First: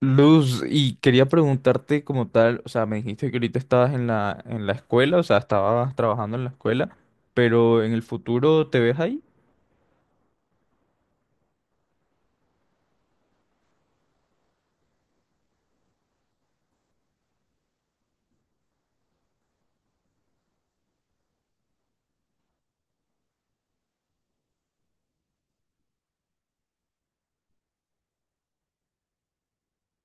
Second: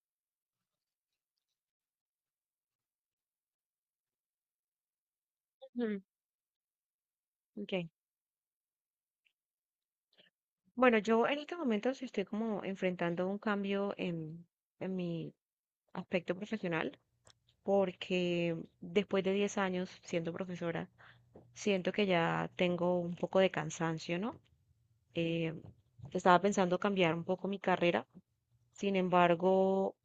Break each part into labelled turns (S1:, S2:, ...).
S1: Luz, y quería preguntarte como tal, o sea, me dijiste que ahorita estabas en la escuela, o sea, estabas
S2: Mm.
S1: trabajando en la escuela, pero
S2: Okay.
S1: en el futuro, ¿te ves ahí?
S2: Bueno, yo en este momento sí estoy como enfrentando un cambio en mi aspecto profesional, porque después de 10 años siendo profesora, siento que ya tengo un poco de cansancio, ¿no? Eh, Estaba pensando cambiar un poco mi carrera. Sin embargo,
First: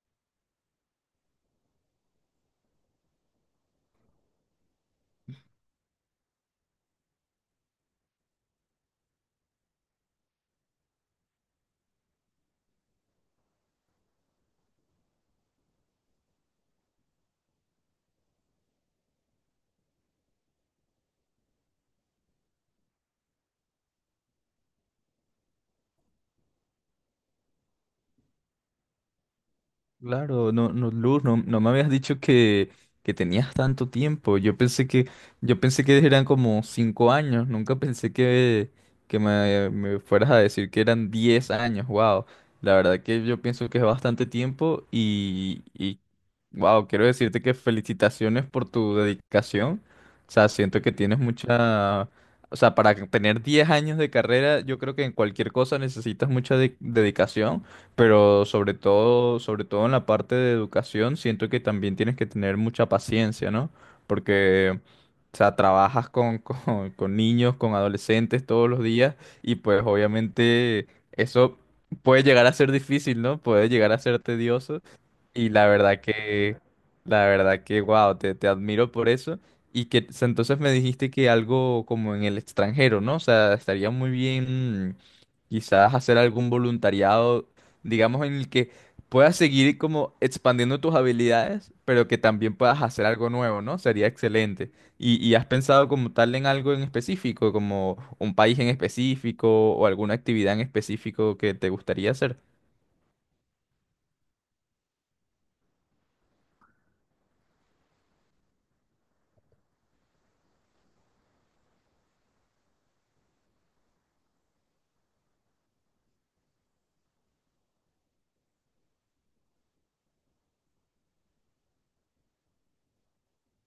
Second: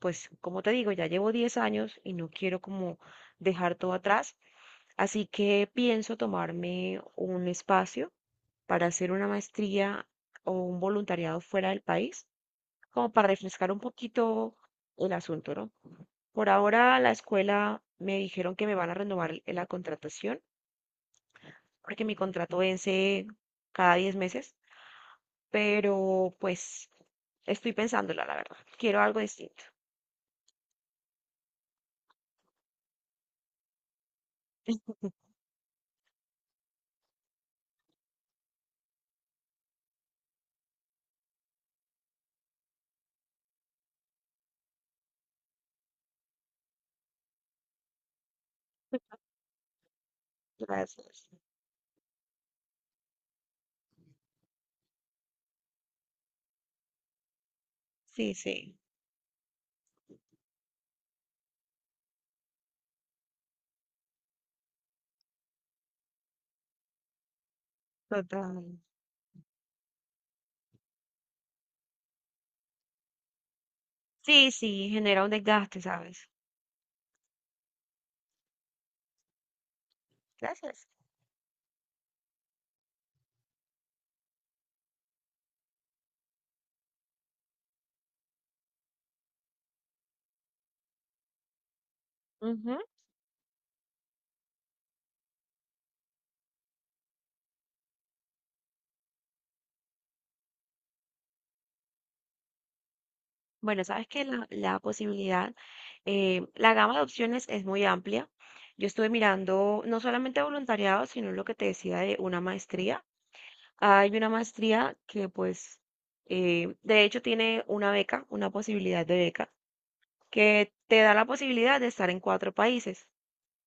S2: pues como te digo, ya llevo 10 años y no quiero como dejar todo atrás, así que pienso tomarme un espacio para hacer una maestría o un voluntariado fuera del país, como para refrescar un poquito el asunto, ¿no? Por ahora la escuela me dijeron que me van a renovar la contratación, porque mi contrato vence cada 10 meses, pero pues estoy pensándola, la verdad. Quiero algo distinto.
S1: Claro, no, no, Luz, no, no me habías dicho que, tenías tanto tiempo. Yo pensé que eran como 5 años. Nunca pensé que me fueras a decir que eran 10 años. Wow. La verdad que yo pienso que es bastante tiempo y wow, quiero decirte que felicitaciones por tu dedicación. O sea, siento que tienes
S2: Gracias.
S1: mucha, o sea, para tener 10 años de carrera, yo creo que en cualquier cosa necesitas mucha dedicación.
S2: Sí,
S1: Pero
S2: sí,
S1: sobre todo en la parte de educación, siento que también tienes que tener mucha paciencia, ¿no? Porque, o sea, trabajas con, con, niños, con adolescentes todos
S2: total.
S1: los días y pues obviamente eso puede llegar a ser difícil, ¿no? Puede llegar a ser
S2: Sí, sí,
S1: tedioso
S2: genera un
S1: y la
S2: desgaste,
S1: verdad
S2: ¿sabes?
S1: que, la verdad que, wow, te admiro por eso. Y que entonces me
S2: Gracias.
S1: dijiste que algo como en el extranjero, ¿no? O sea, estaría muy bien, quizás hacer algún voluntariado, digamos, en el que puedas seguir como expandiendo tus habilidades, pero que también
S2: Ujú.
S1: puedas hacer algo nuevo, ¿no? Sería excelente. ¿Y has pensado como tal en algo en específico, como un país en específico o alguna actividad en específico que te gustaría hacer?
S2: Bueno, sabes que la posibilidad, la gama de opciones es muy amplia. Yo estuve mirando no solamente voluntariado, sino lo que te decía de una maestría. Hay una maestría que pues, de hecho tiene una beca, una posibilidad de beca, que te da la posibilidad de estar en cuatro países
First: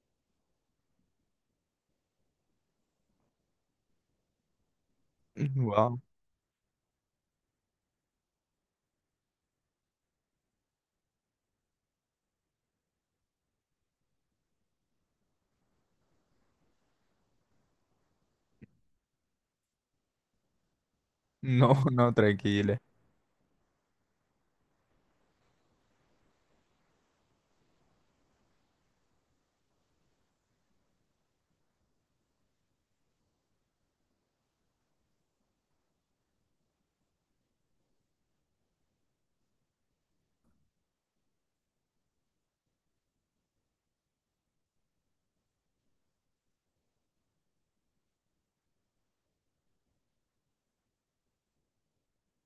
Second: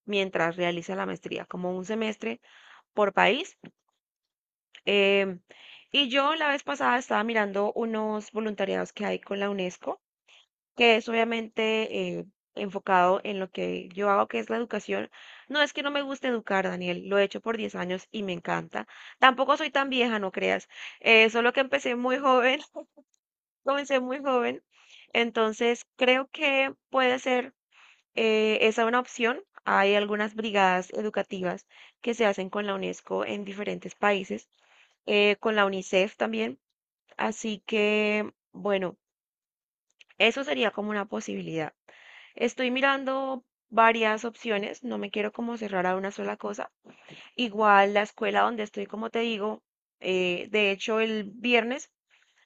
S2: mientras realizas la maestría, como un semestre por país. Em,
S1: Wow.
S2: y yo la vez pasada estaba mirando unos voluntariados que hay con la UNESCO, que es obviamente, enfocado en lo que yo hago, que es la educación. No es que no me guste educar, Daniel, lo he hecho por 10 años y me encanta. Tampoco soy tan vieja, no creas, solo que
S1: No,
S2: empecé
S1: no,
S2: muy joven,
S1: tranquila.
S2: comencé muy joven. Entonces, creo que puede ser, esa una opción. Hay algunas brigadas educativas que se hacen con la UNESCO en diferentes países, con la UNICEF también. Así que, bueno, eso sería como una posibilidad. Estoy mirando varias opciones, no me quiero como cerrar a una sola cosa. Igual la escuela donde estoy, como te digo, de hecho el viernes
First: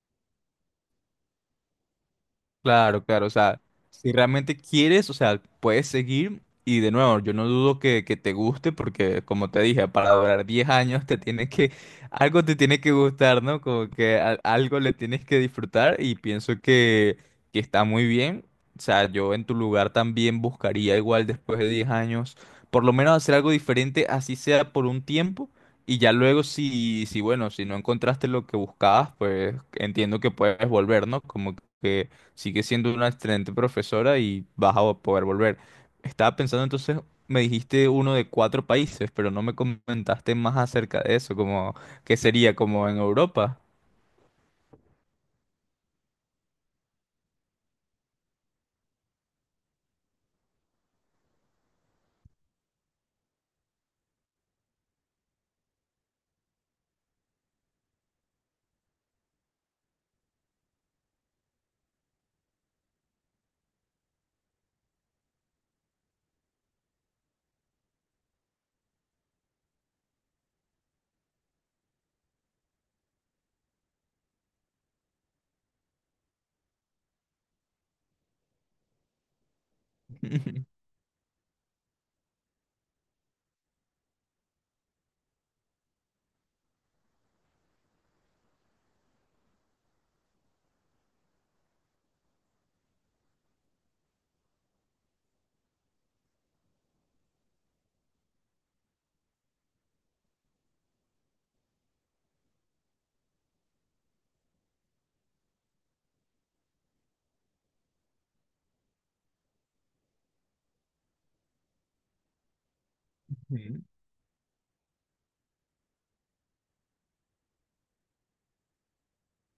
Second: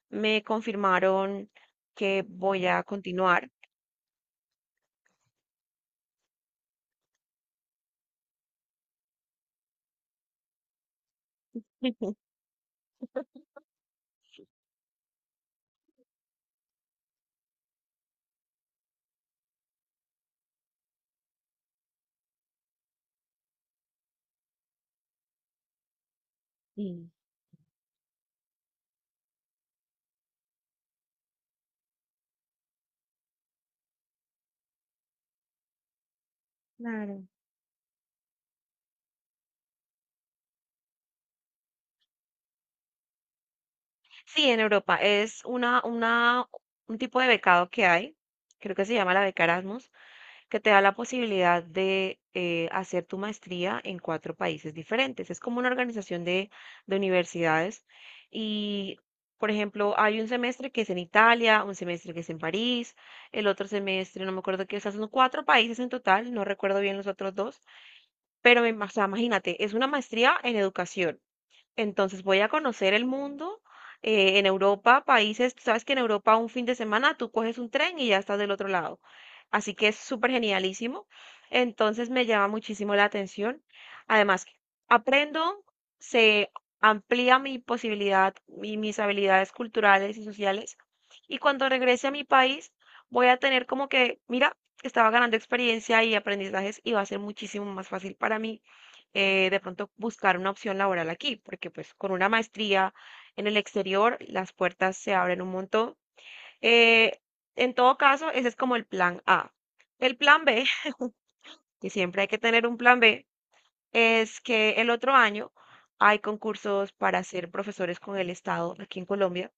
S2: me confirmaron que voy a
S1: Claro, claro, o
S2: continuar.
S1: sea, si realmente quieres, o sea, puedes seguir y de nuevo, yo no dudo que, te guste porque como te dije, para durar 10 años algo te tiene que gustar, ¿no? Como que algo le tienes que disfrutar y pienso que está muy bien. O sea, yo en tu lugar también buscaría igual después de 10 años, por lo menos hacer algo diferente, así sea por un tiempo. Y ya luego si,
S2: Sí,
S1: si bueno, si no encontraste lo que buscabas, pues entiendo que puedes volver, ¿no? Como que sigue siendo una excelente profesora y vas a poder volver. Estaba pensando entonces,
S2: claro.
S1: me dijiste uno de 4 países, pero no me comentaste más acerca de eso, como que sería como en Europa.
S2: Sí, en Europa es un tipo de becado que hay, creo que se llama la beca Erasmus, que te da la posibilidad de, hacer tu maestría en cuatro países diferentes. Es como una organización de universidades y, por ejemplo, hay un semestre que es en Italia, un semestre que es en París, el otro semestre, no me acuerdo qué, o sea, son cuatro países en total, no recuerdo bien los otros dos, pero o sea, imagínate, es una maestría en educación. Entonces voy a conocer el mundo. En Europa, países, tú sabes que en Europa un fin de semana tú coges un tren y ya estás del otro lado. Así que es súper genialísimo. Entonces me llama muchísimo la atención. Además, aprendo, se amplía mi posibilidad y mis habilidades culturales y sociales. Y cuando regrese a mi país, voy a tener como que, mira, estaba ganando experiencia y aprendizajes y va a ser muchísimo más fácil para mí, de pronto buscar una opción laboral aquí, porque pues con una maestría en el exterior las puertas se abren un montón. Eh, en todo caso, ese es como el plan A. El plan B, que siempre hay que tener un plan B,
S1: Ujú.
S2: es que el otro año hay concursos para ser profesores con el Estado aquí en Colombia,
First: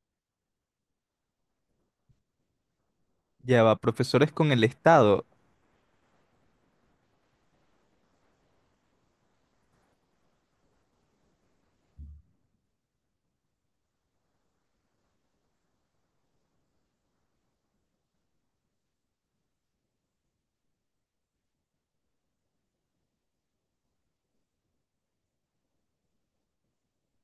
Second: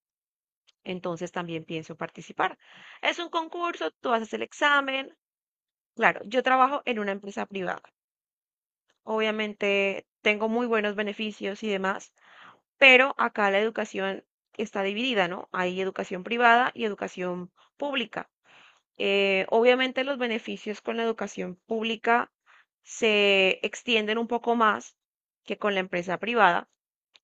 S2: entonces también pienso participar. Es un
S1: Ya va,
S2: concurso, tú haces
S1: profesores
S2: el
S1: con el
S2: examen.
S1: Estado.
S2: Claro, yo trabajo en una empresa privada. Obviamente tengo muy buenos beneficios y demás. Pero acá la educación está dividida, ¿no? Hay educación privada y educación pública. Obviamente los beneficios con la educación pública se extienden un poco más que con la empresa privada,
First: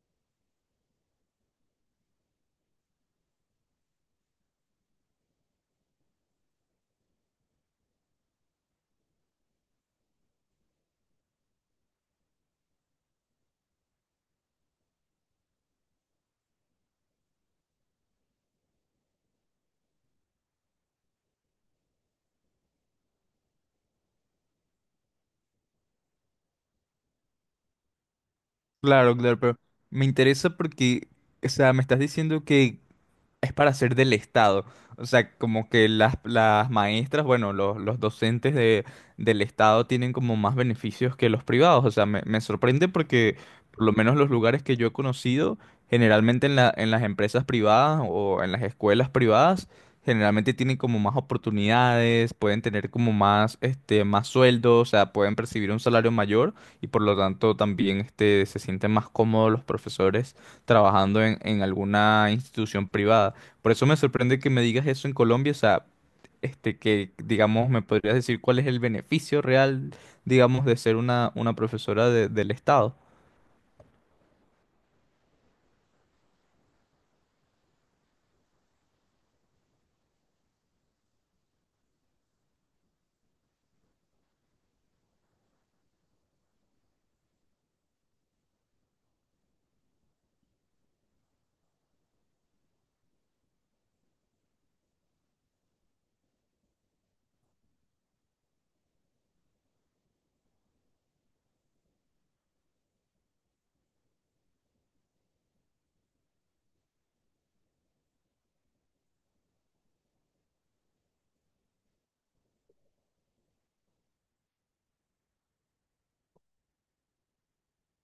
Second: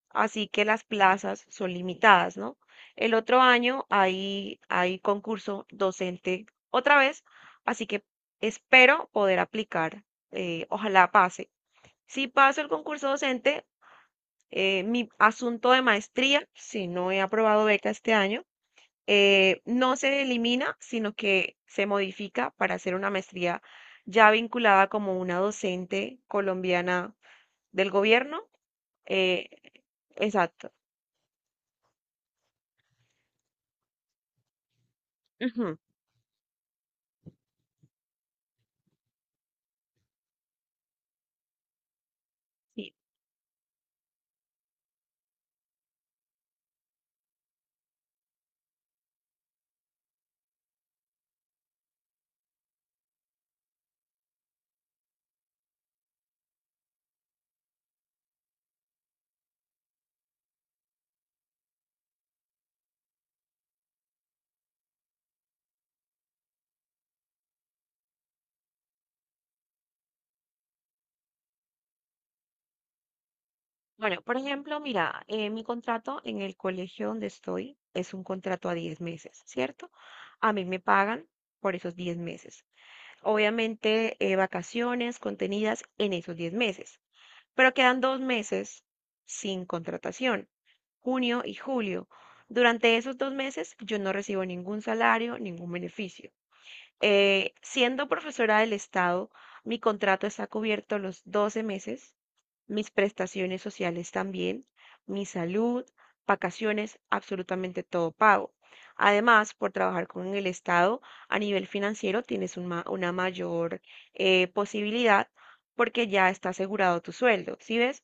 S2: así que las plazas son limitadas, ¿no? El otro año hay concurso docente otra vez, así que espero poder aplicar, ojalá pase. Si paso el concurso docente, mi asunto de maestría, si no he aprobado beca este año, no se elimina, sino que se modifica para hacer una maestría ya vinculada como una docente colombiana del gobierno.
S1: Claro, claro, pero
S2: eh,
S1: me interesa
S2: exacto.
S1: porque, o sea, me estás diciendo que es para ser del Estado. O sea, como
S2: Ujú,
S1: que las, maestras, bueno, los docentes del Estado tienen como más beneficios que los privados. O sea, me, sorprende
S2: sí.
S1: porque por lo menos los lugares que yo he conocido, generalmente en las empresas privadas o en las escuelas privadas, generalmente tienen como más oportunidades, pueden tener como más, este, más sueldo, o sea, pueden percibir un salario mayor y por lo tanto también, este, se sienten más cómodos los profesores trabajando en, alguna institución privada. Por eso me sorprende que me digas eso en Colombia, o sea, este, que digamos, me podrías decir cuál es el beneficio real, digamos, de ser una profesora del Estado.
S2: Bueno, por ejemplo, mira, mi contrato en el colegio donde estoy es un contrato a 10 meses, ¿cierto? A mí me pagan por esos 10 meses. Obviamente, vacaciones contenidas en esos 10 meses. Pero quedan 2 meses sin contratación, junio y julio. Durante esos 2 meses yo no recibo ningún salario, ningún beneficio. Siendo profesora del Estado, mi contrato está cubierto los 12 meses, mis prestaciones sociales también, mi salud, vacaciones, absolutamente todo pago. Además, por trabajar con el Estado a nivel financiero, tienes un una mayor, posibilidad porque ya está asegurado tu sueldo, ¿sí ves?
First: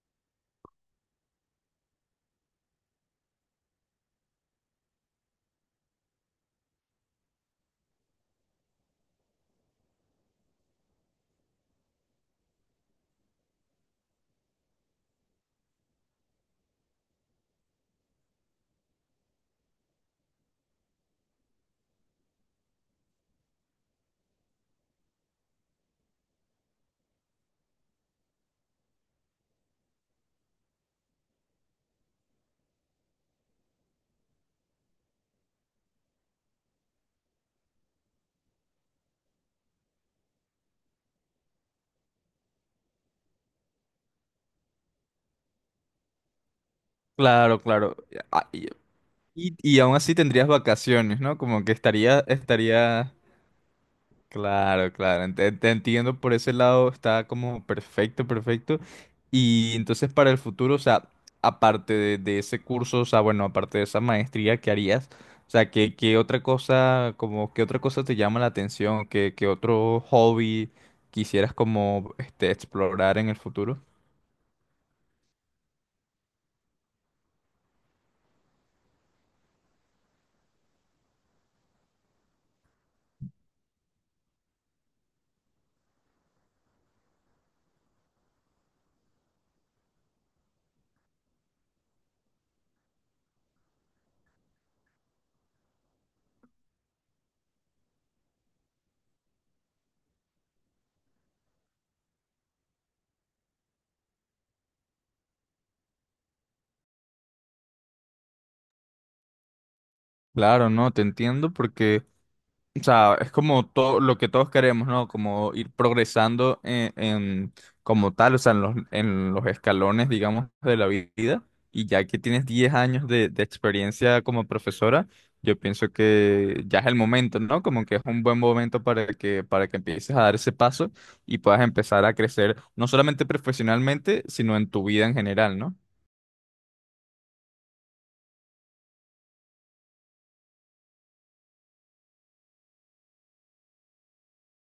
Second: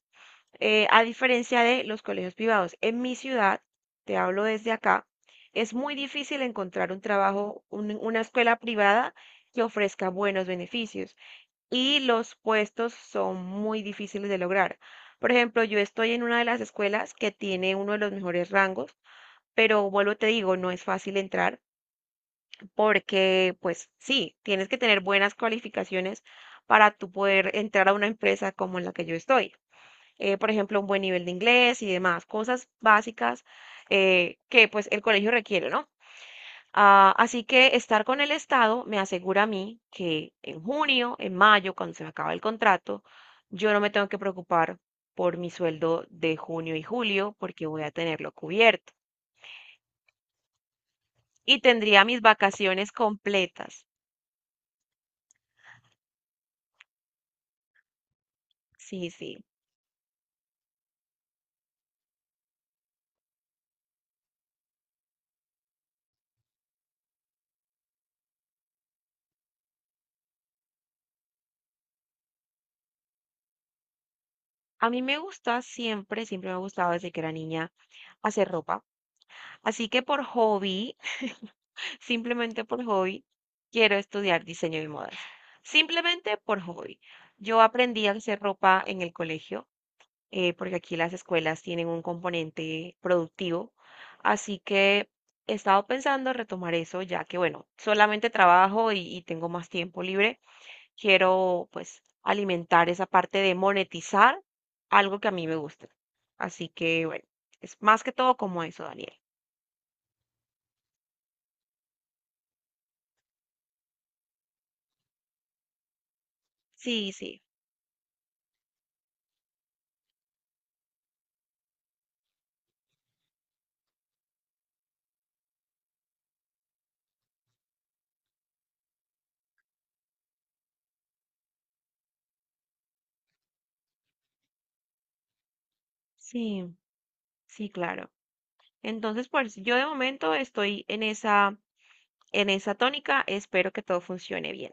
S2: A diferencia de los colegios privados. En mi ciudad, te hablo desde acá, es muy difícil encontrar un trabajo, una escuela privada que ofrezca buenos beneficios y los puestos son muy difíciles de lograr. Por ejemplo, yo estoy en una de las escuelas que tiene uno de los mejores rangos, pero vuelvo, te digo, no es fácil entrar porque, pues sí, tienes que tener buenas cualificaciones para tú poder entrar a una empresa como en la que yo estoy, por ejemplo, un buen nivel de inglés y demás, cosas básicas, que pues el colegio requiere, ¿no? Ah, así que estar con el Estado me asegura a mí que en junio, en mayo, cuando se me acaba el contrato, yo no me tengo que preocupar por mi sueldo de junio y julio
S1: Claro,
S2: porque voy a
S1: claro.
S2: tenerlo
S1: Ah, Y,
S2: cubierto
S1: y y aún así tendrías vacaciones, ¿no?
S2: y
S1: Como que
S2: tendría mis
S1: estaría,
S2: vacaciones
S1: estaría
S2: completas.
S1: Claro, claro, te entiendo por ese lado, está como perfecto, perfecto.
S2: Sí, sí.
S1: Y entonces para el futuro, o sea, aparte de, ese curso, o sea, bueno, aparte de esa maestría que harías, o sea, ¿qué, otra cosa, como, qué otra cosa te llama la atención? Qué, qué otro hobby quisieras como este, explorar en el futuro?
S2: A mí me gusta siempre, siempre me ha gustado desde que era niña hacer ropa. Así que por hobby, simplemente por hobby, quiero estudiar diseño y modas. Simplemente por hobby. Yo aprendí a hacer ropa en el colegio, porque aquí las escuelas tienen un componente productivo. Así que he estado pensando retomar eso, ya que, bueno, solamente trabajo y tengo más tiempo libre. Quiero, pues, alimentar esa parte de monetizar algo que a mí me gusta. Así que, bueno, es más que todo como eso, Daniel.
S1: Claro, no, te entiendo porque, o sea, es como todo lo que todos queremos, ¿no? Como ir progresando
S2: Sí, sí,
S1: como tal, o sea, en los, escalones, digamos, de la vida. Y ya que tienes 10 años de experiencia como profesora, yo pienso que ya es el momento, ¿no? Como que es un buen momento para que empieces a dar ese paso y puedas empezar a crecer, no solamente profesionalmente, sino en tu vida en general, ¿no?
S2: sí, sí, claro. Entonces, pues yo de momento estoy en esa, tónica, espero que todo funcione bien.